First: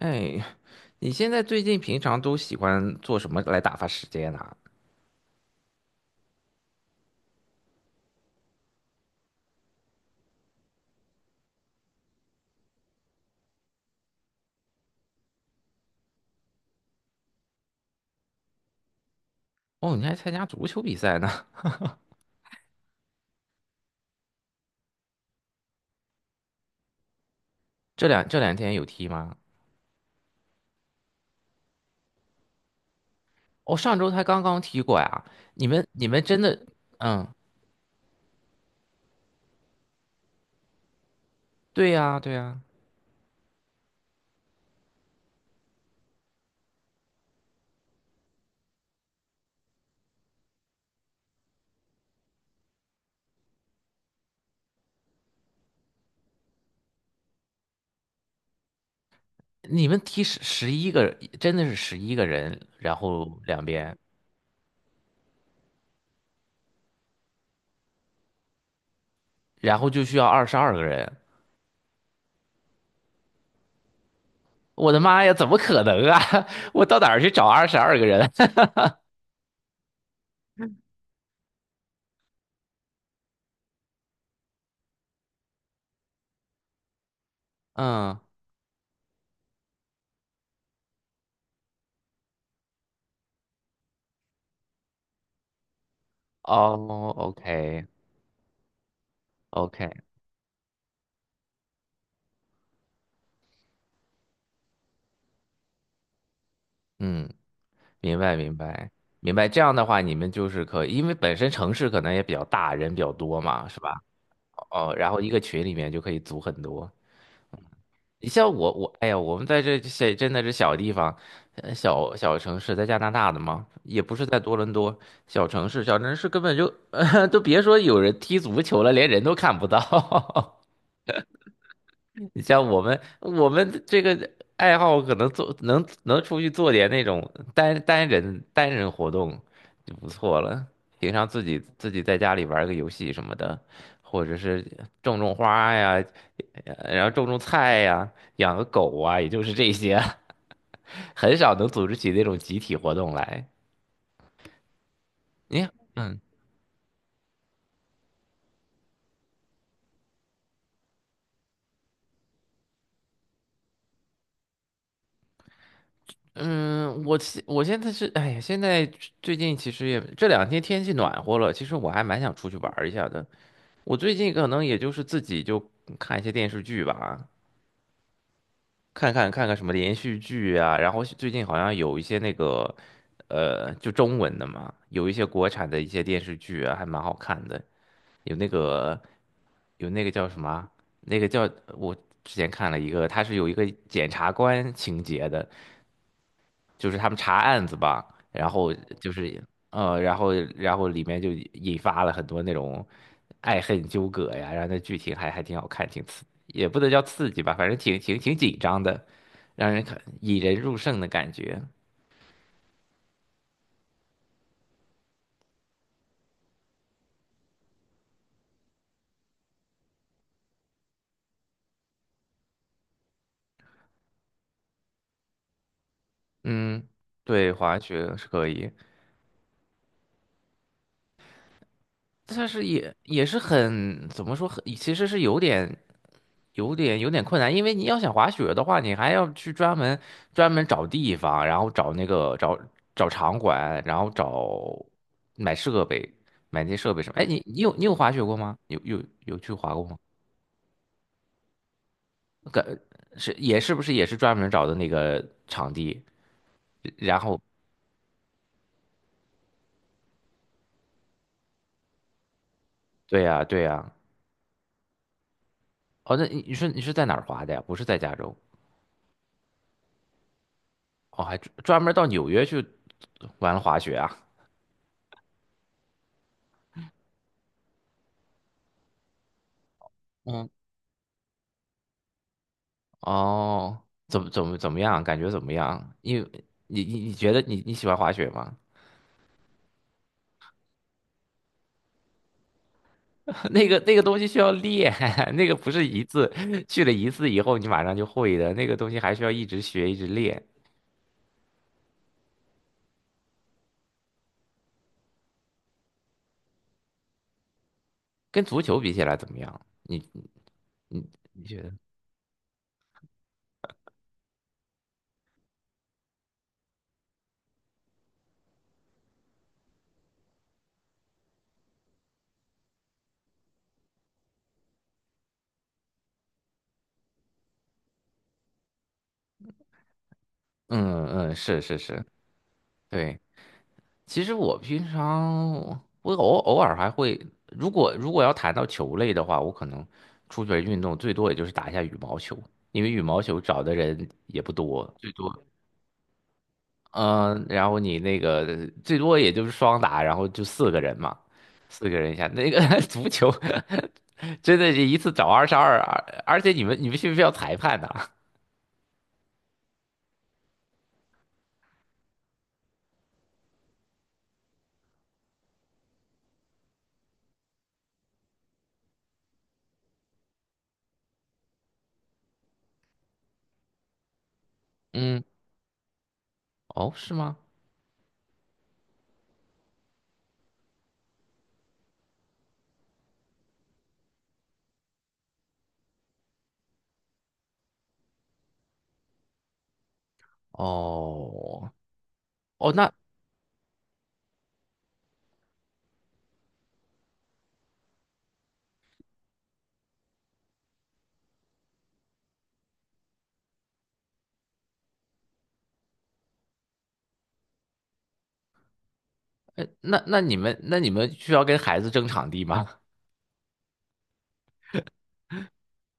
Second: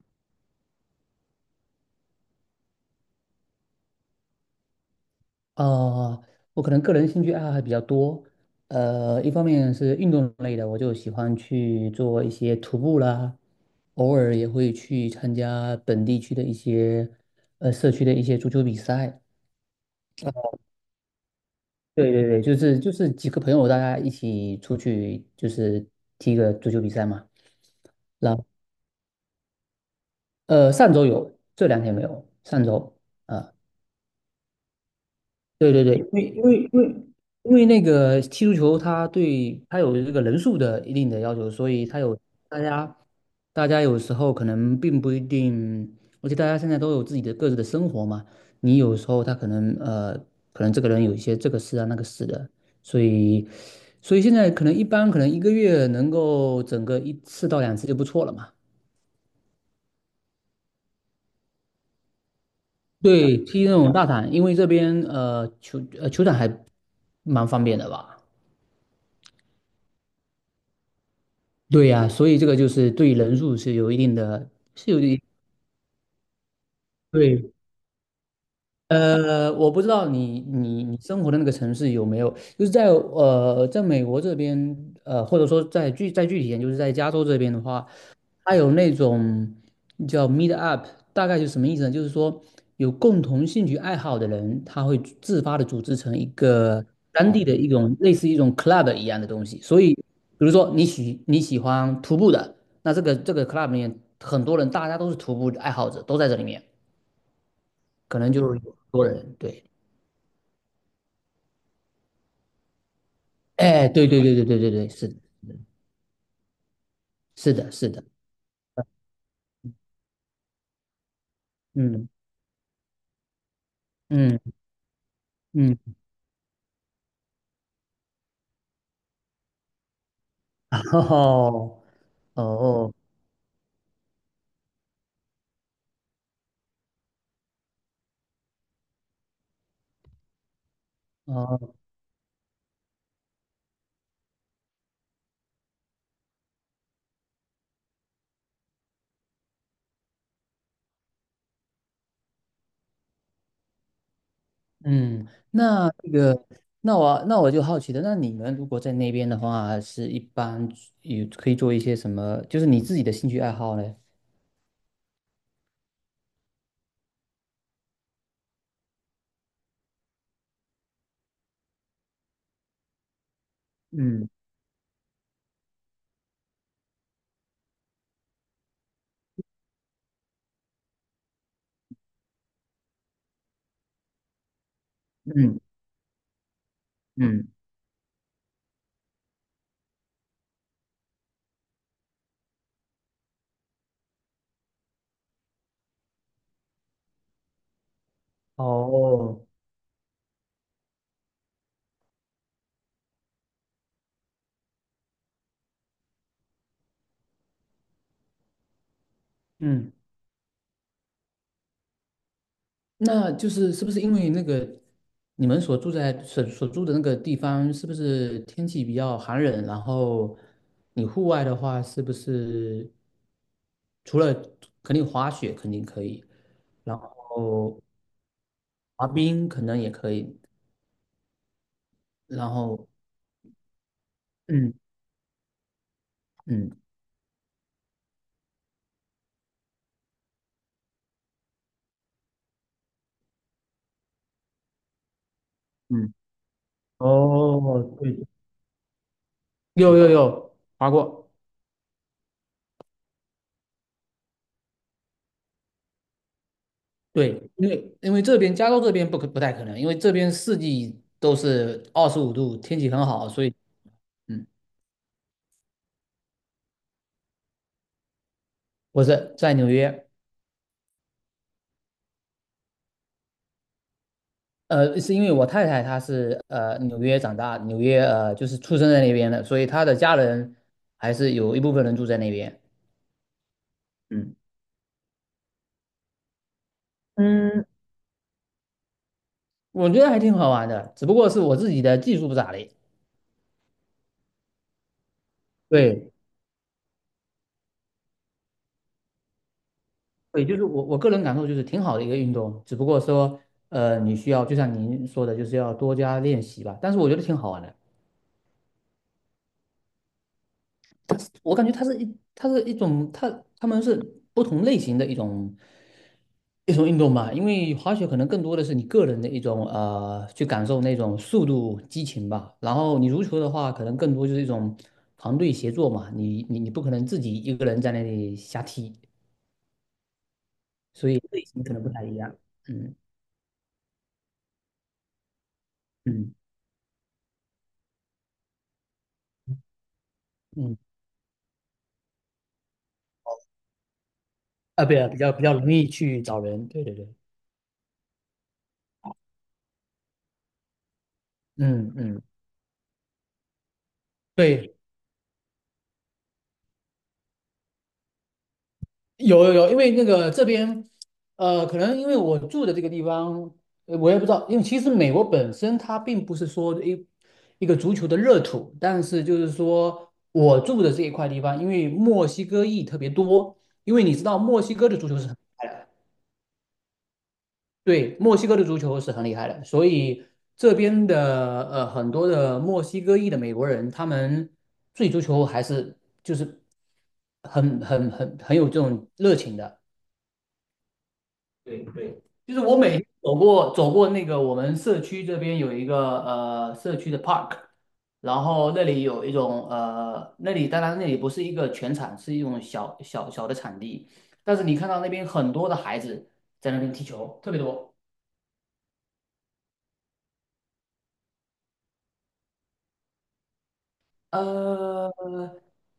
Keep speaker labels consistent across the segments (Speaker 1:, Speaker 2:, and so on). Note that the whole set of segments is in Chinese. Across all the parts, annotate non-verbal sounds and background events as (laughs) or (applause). Speaker 1: 哎，你现在最近平常都喜欢做什么来打发时间呢？
Speaker 2: 呃，我可能个人兴趣爱好还比较多，一方面是运动类的，我就喜欢去做一些徒步啦，偶尔也会去参加本地区的一些社区的一些足球比赛。
Speaker 1: 哦，你还参加
Speaker 2: 呃
Speaker 1: 足球比赛呢？
Speaker 2: 对对对，就是几个朋友大家一起出去，就是踢个足球比赛嘛。
Speaker 1: (laughs) 这两
Speaker 2: 然
Speaker 1: 这
Speaker 2: 后
Speaker 1: 两天有踢吗？
Speaker 2: 上周有，这两天没有，上周。啊。
Speaker 1: 哦，上周才刚刚踢过呀。你
Speaker 2: 对对
Speaker 1: 们
Speaker 2: 对，
Speaker 1: 你
Speaker 2: 因
Speaker 1: 们
Speaker 2: 为
Speaker 1: 真
Speaker 2: 因
Speaker 1: 的，
Speaker 2: 为因为
Speaker 1: 嗯，
Speaker 2: 因为那个踢足球，它有这个人数的一定的要求，所以
Speaker 1: 对
Speaker 2: 它
Speaker 1: 呀
Speaker 2: 有
Speaker 1: 对呀，
Speaker 2: 大家大家有时候可能并不一定，而且大家现在都有自己的各自的生活嘛，你有时候他可能这个人有一些这个事啊那个事的，所以所以现在可能一般可能1个月能够整个1次到2次就不错了嘛。
Speaker 1: 你们踢十一个，真的是11个人，然
Speaker 2: 对，
Speaker 1: 后两
Speaker 2: 踢那种
Speaker 1: 边，
Speaker 2: 大场，因为这边球场还蛮方便的吧。
Speaker 1: 然后就需要二十二个人。
Speaker 2: 对呀，所以这个就是对人数是有一定的，
Speaker 1: 我的妈呀，怎么可能啊？(laughs) 我到哪儿去找
Speaker 2: 对，
Speaker 1: 22个人？(laughs)
Speaker 2: 我不知道你生活的那个城市有没有，就是在美国这边，或者说在具体一点，就是在加州这边的话，
Speaker 1: 嗯，
Speaker 2: 它有那种叫 meet up，大概就是什么意思呢？就是说有共同兴趣爱好的人，他会自发的组织成一个
Speaker 1: 哦
Speaker 2: 当地的一
Speaker 1: ，OK
Speaker 2: 种类似一种 club 一样的东西。所
Speaker 1: OK，
Speaker 2: 以，比如说你喜欢徒步的，那这个 club 里面很多人，大家都是徒步爱好者，都在这里面，
Speaker 1: 嗯，明
Speaker 2: 可能
Speaker 1: 白
Speaker 2: 就
Speaker 1: 明
Speaker 2: 是有很
Speaker 1: 白
Speaker 2: 多
Speaker 1: 明
Speaker 2: 人。
Speaker 1: 白。这
Speaker 2: 对，
Speaker 1: 样的话，你们就是可以，因为本身城市可能也比较大，人比较多嘛，是
Speaker 2: 哎，
Speaker 1: 吧？
Speaker 2: 对对对对对对对，
Speaker 1: 哦，
Speaker 2: 是
Speaker 1: 然
Speaker 2: 的，
Speaker 1: 后一个群里面就可以组很多。
Speaker 2: 是的，是的，
Speaker 1: 你像我，哎呀，我们在这真的是小地方，
Speaker 2: 嗯
Speaker 1: 小城市，在加拿大的嘛，也不是
Speaker 2: 嗯
Speaker 1: 在多伦多，小城
Speaker 2: 嗯，
Speaker 1: 市小城市根本就，(laughs) 都别说有人踢足球了，连人都看不到。(laughs)
Speaker 2: (laughs) 哦
Speaker 1: 你
Speaker 2: 哦
Speaker 1: 像我
Speaker 2: 哦。
Speaker 1: 们，我们这个爱好可能能出去做点那种单人活动就不错了。平常自己
Speaker 2: 哦，
Speaker 1: 自己在家里玩个游戏什么的，或者是种种花呀，然后种种菜呀，养个狗啊，也就是这些，(laughs) 很少能组织起那种集体活动来。
Speaker 2: 嗯，
Speaker 1: 你
Speaker 2: 那这
Speaker 1: 嗯
Speaker 2: 个，那我就好奇的，那你们如果在那边的话，是一般有可以做一些什么？就是你自己的兴趣爱好呢？
Speaker 1: 嗯，我现在是，哎呀，现在最近其实也这两天天气暖和了，其实我还蛮想出去玩儿一下的。我最
Speaker 2: 嗯
Speaker 1: 近可能也就是自己就看一些电视剧吧，看看什么连续剧啊，然后最近好像有一些那个就中文的嘛，有一些国
Speaker 2: 嗯
Speaker 1: 产的一些电视剧啊，还蛮好看
Speaker 2: 嗯，
Speaker 1: 的，有那个有那个叫什么啊，那个叫我之前看了一个，它是有一个检察官情节的，就是他们查案子吧，然后就是
Speaker 2: 哦，
Speaker 1: 然后里面就引发了很多那种，爱恨纠葛呀，然后那剧情还挺好看，也不能叫刺激吧，反正挺紧张的，让人
Speaker 2: 嗯，
Speaker 1: 看引人入胜的感觉。
Speaker 2: 那就是是不是因为那个你们所住的那个地方，是不是天气比较寒冷？然后你户外的话，是不是除了肯定滑雪肯定可以，
Speaker 1: 嗯，
Speaker 2: 然
Speaker 1: 对，滑
Speaker 2: 后
Speaker 1: 雪是可以，
Speaker 2: 滑冰可能也可以，
Speaker 1: 但
Speaker 2: 然
Speaker 1: 是
Speaker 2: 后，
Speaker 1: 也是很怎么说，很
Speaker 2: 嗯
Speaker 1: 其实是有点
Speaker 2: 嗯
Speaker 1: 有点有点困难，因为你要想滑雪的话，你还要去专门找地方，然后找场馆，然后买设备，
Speaker 2: 嗯，
Speaker 1: 买那些设备什么。哎，你你有
Speaker 2: 哦，
Speaker 1: 你有滑雪
Speaker 2: 对，
Speaker 1: 过吗？有去滑过
Speaker 2: 有
Speaker 1: 吗？
Speaker 2: 有有划过，
Speaker 1: 个是也是不是也是专门找的那个场地？然后
Speaker 2: 对，因为这边加州这边不太可能，因为这边四季都是25度，天气很
Speaker 1: 对
Speaker 2: 好，
Speaker 1: 呀，
Speaker 2: 所以
Speaker 1: 对呀。
Speaker 2: 嗯，
Speaker 1: 哦，那你是在哪儿滑的呀？不是在加州
Speaker 2: 不是在纽约，
Speaker 1: 哦，还专门到纽约去玩滑雪啊？
Speaker 2: 是因为我太太她是纽约长大，纽约就是出生在那边的，所以她的家
Speaker 1: 嗯，
Speaker 2: 人还是有一部分人住在那边，
Speaker 1: 哦，怎么
Speaker 2: 嗯，
Speaker 1: 怎么怎么样？感觉怎么样？因为你你你觉得你
Speaker 2: 嗯，
Speaker 1: 你喜欢滑雪吗？
Speaker 2: 我觉得还挺好玩的，只不过是我自己的技术不咋地，
Speaker 1: (laughs) 那个东西需要练，(laughs) 那个不是一
Speaker 2: 对，
Speaker 1: 次去了一次以后你马上就会的，那个东西还需要一直学一直练。
Speaker 2: 对，就是我个人感受就是挺好的一个运动，只不过说，你需要就像您说的，就是要多加练习吧。但是我觉得挺好玩的，
Speaker 1: 跟足球比起来怎么样？你你
Speaker 2: 我
Speaker 1: 觉
Speaker 2: 感觉
Speaker 1: 得？
Speaker 2: 它是一种它它们是不同类型的一种运动吧。因为滑雪可能更多的是你个人的一种去感受那种速度激情吧。然后你足球的话，可能更多就是一种团队协作嘛。你不可能自己一个人在那里瞎踢，
Speaker 1: 嗯嗯，
Speaker 2: 类
Speaker 1: 是
Speaker 2: 型可
Speaker 1: 是
Speaker 2: 能不太
Speaker 1: 是，
Speaker 2: 一样。嗯
Speaker 1: 对。其实我平常我
Speaker 2: 嗯
Speaker 1: 偶尔还会，如果要谈到球类的话，我可能出去
Speaker 2: 嗯。
Speaker 1: 运动最多也就是打一下羽毛球，因为羽毛球找的人也不
Speaker 2: 啊，
Speaker 1: 多，
Speaker 2: 对啊，
Speaker 1: 最
Speaker 2: 比较
Speaker 1: 多
Speaker 2: 比较容易去找人，对对对，
Speaker 1: 嗯，然后你那个最多也就是双打，然后就四个人嘛，四
Speaker 2: 嗯
Speaker 1: 个人一
Speaker 2: 嗯，
Speaker 1: 下。那个 (laughs) 足球真的
Speaker 2: 对，
Speaker 1: 是一次找二十二，而且你们需不需要裁判呢？
Speaker 2: 有有有，因为那个这边，可能因为我住的这个地方，我也不知道，因为其实美国本身它并不是说一个足球的热土，但是就是说我住的这一块地方，因为墨西哥裔特别多，因为你知道墨西哥
Speaker 1: (laughs)
Speaker 2: 的足球
Speaker 1: 嗯，
Speaker 2: 是很厉害的，
Speaker 1: 哦，是吗？
Speaker 2: 对，墨西哥的足球是很厉害的，所以这边的很多的墨西哥裔的美国人，他们对足球还是就是很有这种热情的。
Speaker 1: 哦
Speaker 2: 对对，就是
Speaker 1: 哦，
Speaker 2: 我
Speaker 1: 那
Speaker 2: 每天走过那个我们社区这边有一个社区的 park，然后那里有那里当然那里不是一个全场，是一种小小的场地，但是你看到那边很多的孩子在那边踢球，特别多。
Speaker 1: 呃那那你们那你们需要跟孩子争场地吗？
Speaker 2: 呃，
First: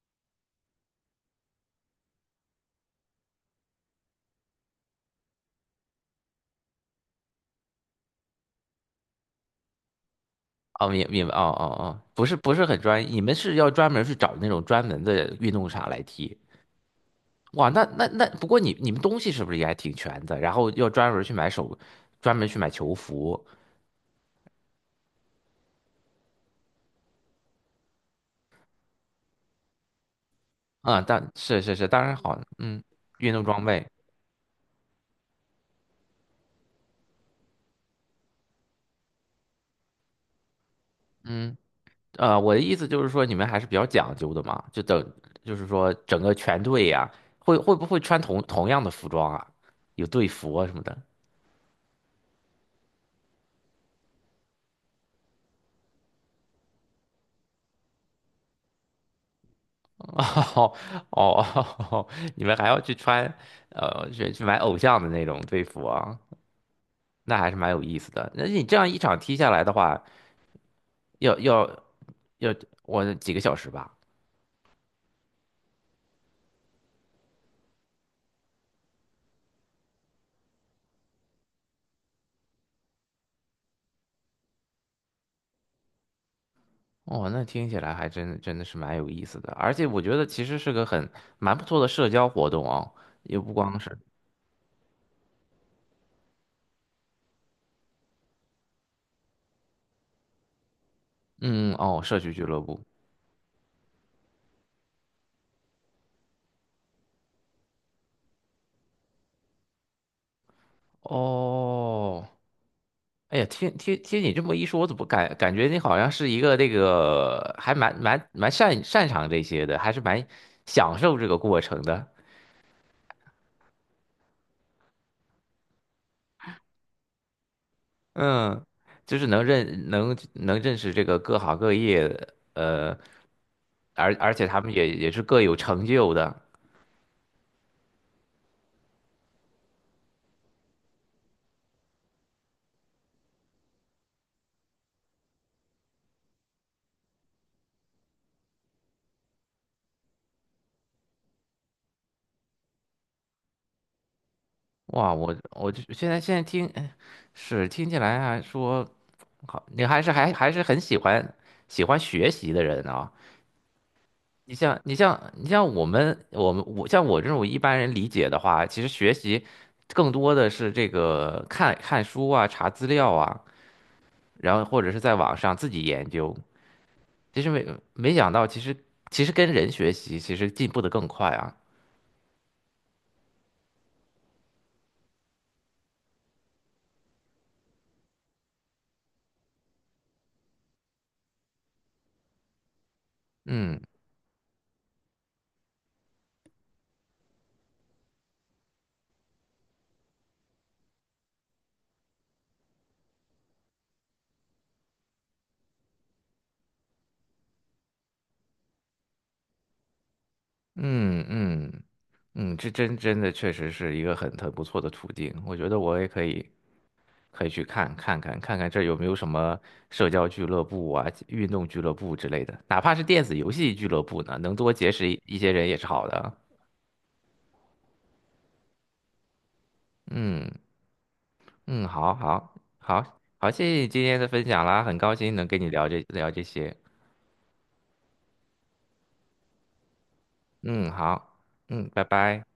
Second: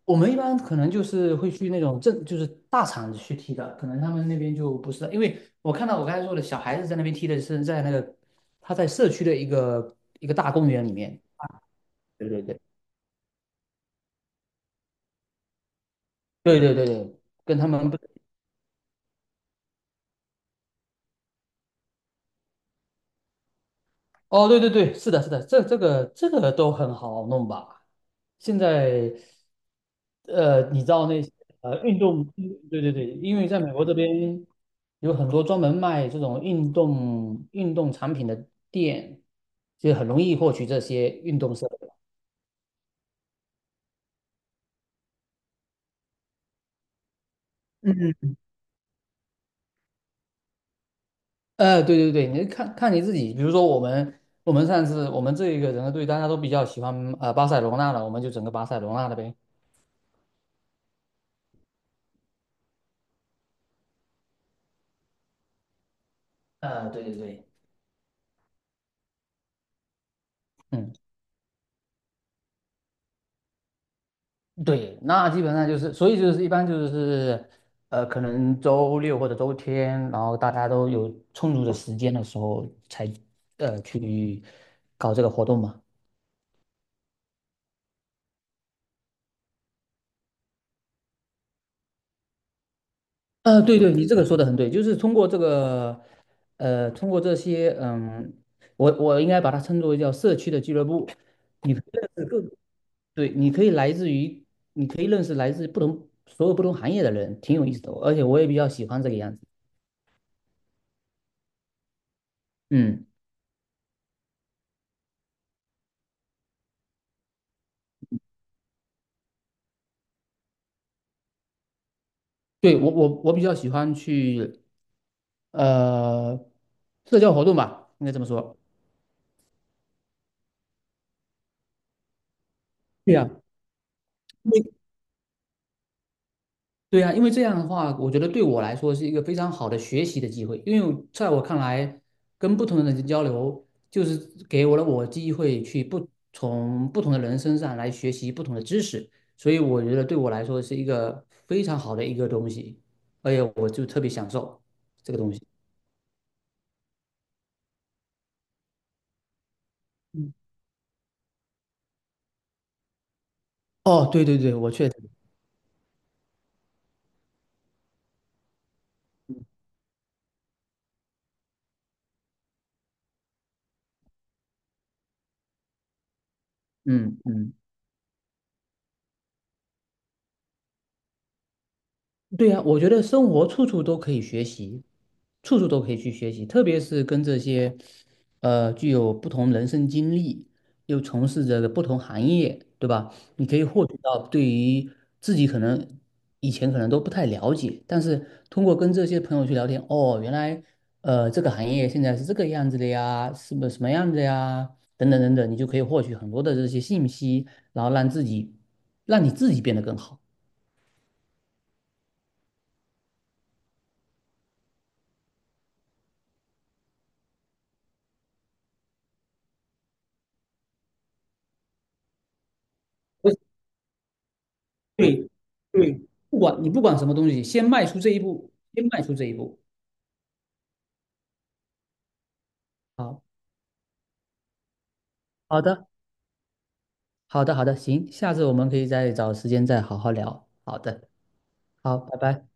Speaker 2: 我们一般可能就是会去那种就是大厂子去踢的，可能他们那边就不是，因为我看到我刚才说的小孩子在那边踢的是在那个他在社区的一个大公园
Speaker 1: 哦，
Speaker 2: 里
Speaker 1: 明
Speaker 2: 面，
Speaker 1: 明白，哦哦哦，不
Speaker 2: 对
Speaker 1: 是
Speaker 2: 对
Speaker 1: 不
Speaker 2: 对，
Speaker 1: 是很专业，你们是要专门去找那种专门的运动场来踢。
Speaker 2: 对对对对，跟他
Speaker 1: 哇，那
Speaker 2: 们不，
Speaker 1: 那那，不过你们东西是不是也还挺全的？然后要专门去买球服
Speaker 2: 哦，对对对，是的，是的，这个都很好弄吧？现在，你知
Speaker 1: 啊，
Speaker 2: 道那些
Speaker 1: 是是是，
Speaker 2: 运
Speaker 1: 当然
Speaker 2: 动，
Speaker 1: 好，
Speaker 2: 对
Speaker 1: 嗯，
Speaker 2: 对对，
Speaker 1: 运
Speaker 2: 因
Speaker 1: 动
Speaker 2: 为在
Speaker 1: 装
Speaker 2: 美
Speaker 1: 备，
Speaker 2: 国这边有很多专门卖这种运动产品的店，就很容易获取这些运
Speaker 1: 嗯，
Speaker 2: 动设备。
Speaker 1: 我的意思就是说你们还是比较讲究的嘛，就是说整个全队呀，会不会
Speaker 2: 嗯，
Speaker 1: 穿同样的服装啊？有队服啊什么的？
Speaker 2: 对对对，你看看你自己，比如说我们上次我们这一个整个队大家都比较喜欢巴塞罗那了，我们就整个巴塞罗那的呗。
Speaker 1: 哦哦，(laughs) 你们还要去穿，去买偶像的那种队服啊，
Speaker 2: 对对
Speaker 1: 那
Speaker 2: 对。
Speaker 1: 还是蛮有意思的。那你这样一场踢下来的话，
Speaker 2: 嗯。
Speaker 1: 要要要几个小时吧？
Speaker 2: 对，那基本上就是，所以就是一般就是，可能周六或者周天，然后大家都有充足的时间的时候才，去搞这个活动嘛。
Speaker 1: 哦，那听起来还真的是蛮有意思的，而且我觉得其实是个很蛮不错的社交活动啊，也不
Speaker 2: 对
Speaker 1: 光
Speaker 2: 对，
Speaker 1: 是，
Speaker 2: 你这个说的很对，就是通过这个，通过这些，嗯，我应该把它称作为叫社区的俱乐部，
Speaker 1: 嗯，
Speaker 2: 你可以
Speaker 1: 哦，
Speaker 2: 认
Speaker 1: 社
Speaker 2: 识
Speaker 1: 区俱乐部，
Speaker 2: 对，你可以来自于，你可以认识来自不同所有不同行业的人，挺有意思的哦，而且我也比较喜欢这个样子，
Speaker 1: 哦。
Speaker 2: 嗯。
Speaker 1: 哎呀，听听你这么一说，我怎么感觉你好像是一个这个还蛮擅长这些的，还是蛮享受这个过程的。
Speaker 2: 对，我比较喜欢去，呃社交活动吧，应该这么说。
Speaker 1: 嗯，就是能认识这个各行各业的，
Speaker 2: 对呀，
Speaker 1: 而且
Speaker 2: 因
Speaker 1: 他
Speaker 2: 为
Speaker 1: 们也是各有成就的。
Speaker 2: 对呀，因为这样的话，我觉得对我来说是一个非常好的学习的机会。因为在我看来，跟不同的人交流，就是给我了我机会去不从不同的人身上来学习不同的知识，所以我觉得对我来说是一个非常好的一个东西，而且我就特别享受这
Speaker 1: 哇，
Speaker 2: 个东
Speaker 1: 我
Speaker 2: 西。
Speaker 1: 我就现在听，是听起来还说好，你还是还
Speaker 2: 嗯，
Speaker 1: 还是很喜欢学习的人啊。
Speaker 2: 哦，对对
Speaker 1: 你
Speaker 2: 对，我
Speaker 1: 像
Speaker 2: 确
Speaker 1: 你
Speaker 2: 实，
Speaker 1: 像你像我们我们我像我这种一般人理解的话，其实学习更多的是这个看看书啊，查资料啊，然后或者是在网上自己研究。
Speaker 2: 嗯
Speaker 1: 其实
Speaker 2: 嗯。
Speaker 1: 没想到，其实跟人学习，其实进步的更快啊。
Speaker 2: 对呀，我觉得生活处处都可以学习，处处都可以去学习，特别是跟这些，具有不同人生经历，又从事着不同行业，对吧？你可以
Speaker 1: 嗯
Speaker 2: 获取到对于自己可能以前可能都不太了解，但是通过跟这些朋友去聊天，哦，原来，这个行业现在是这个样子的呀，是不什么样子呀？等等等等，你就可以获取很多的这些信息，然后让自己，让你自己变得更好。
Speaker 1: 嗯嗯嗯，这真的确实是一个很不错的途径。我觉得我也可以去看看这儿有没有什么社交俱乐部啊，运动俱乐部之类的，哪怕是电子游戏俱乐部呢，能多结识一
Speaker 2: 对
Speaker 1: 一些人也是
Speaker 2: 对，
Speaker 1: 好的。
Speaker 2: 不管什么东西，先迈出这一步，先迈出这一步。
Speaker 1: 嗯嗯，好好好
Speaker 2: 好，
Speaker 1: 好，谢谢你今天的分享啦，很高兴能跟
Speaker 2: 好
Speaker 1: 你聊
Speaker 2: 的，
Speaker 1: 这聊这些。
Speaker 2: 好的，好的，行，下次我们可以再找时间再好好聊。好
Speaker 1: 嗯，
Speaker 2: 的，
Speaker 1: 好，嗯，
Speaker 2: 好，
Speaker 1: 拜
Speaker 2: 拜
Speaker 1: 拜。
Speaker 2: 拜。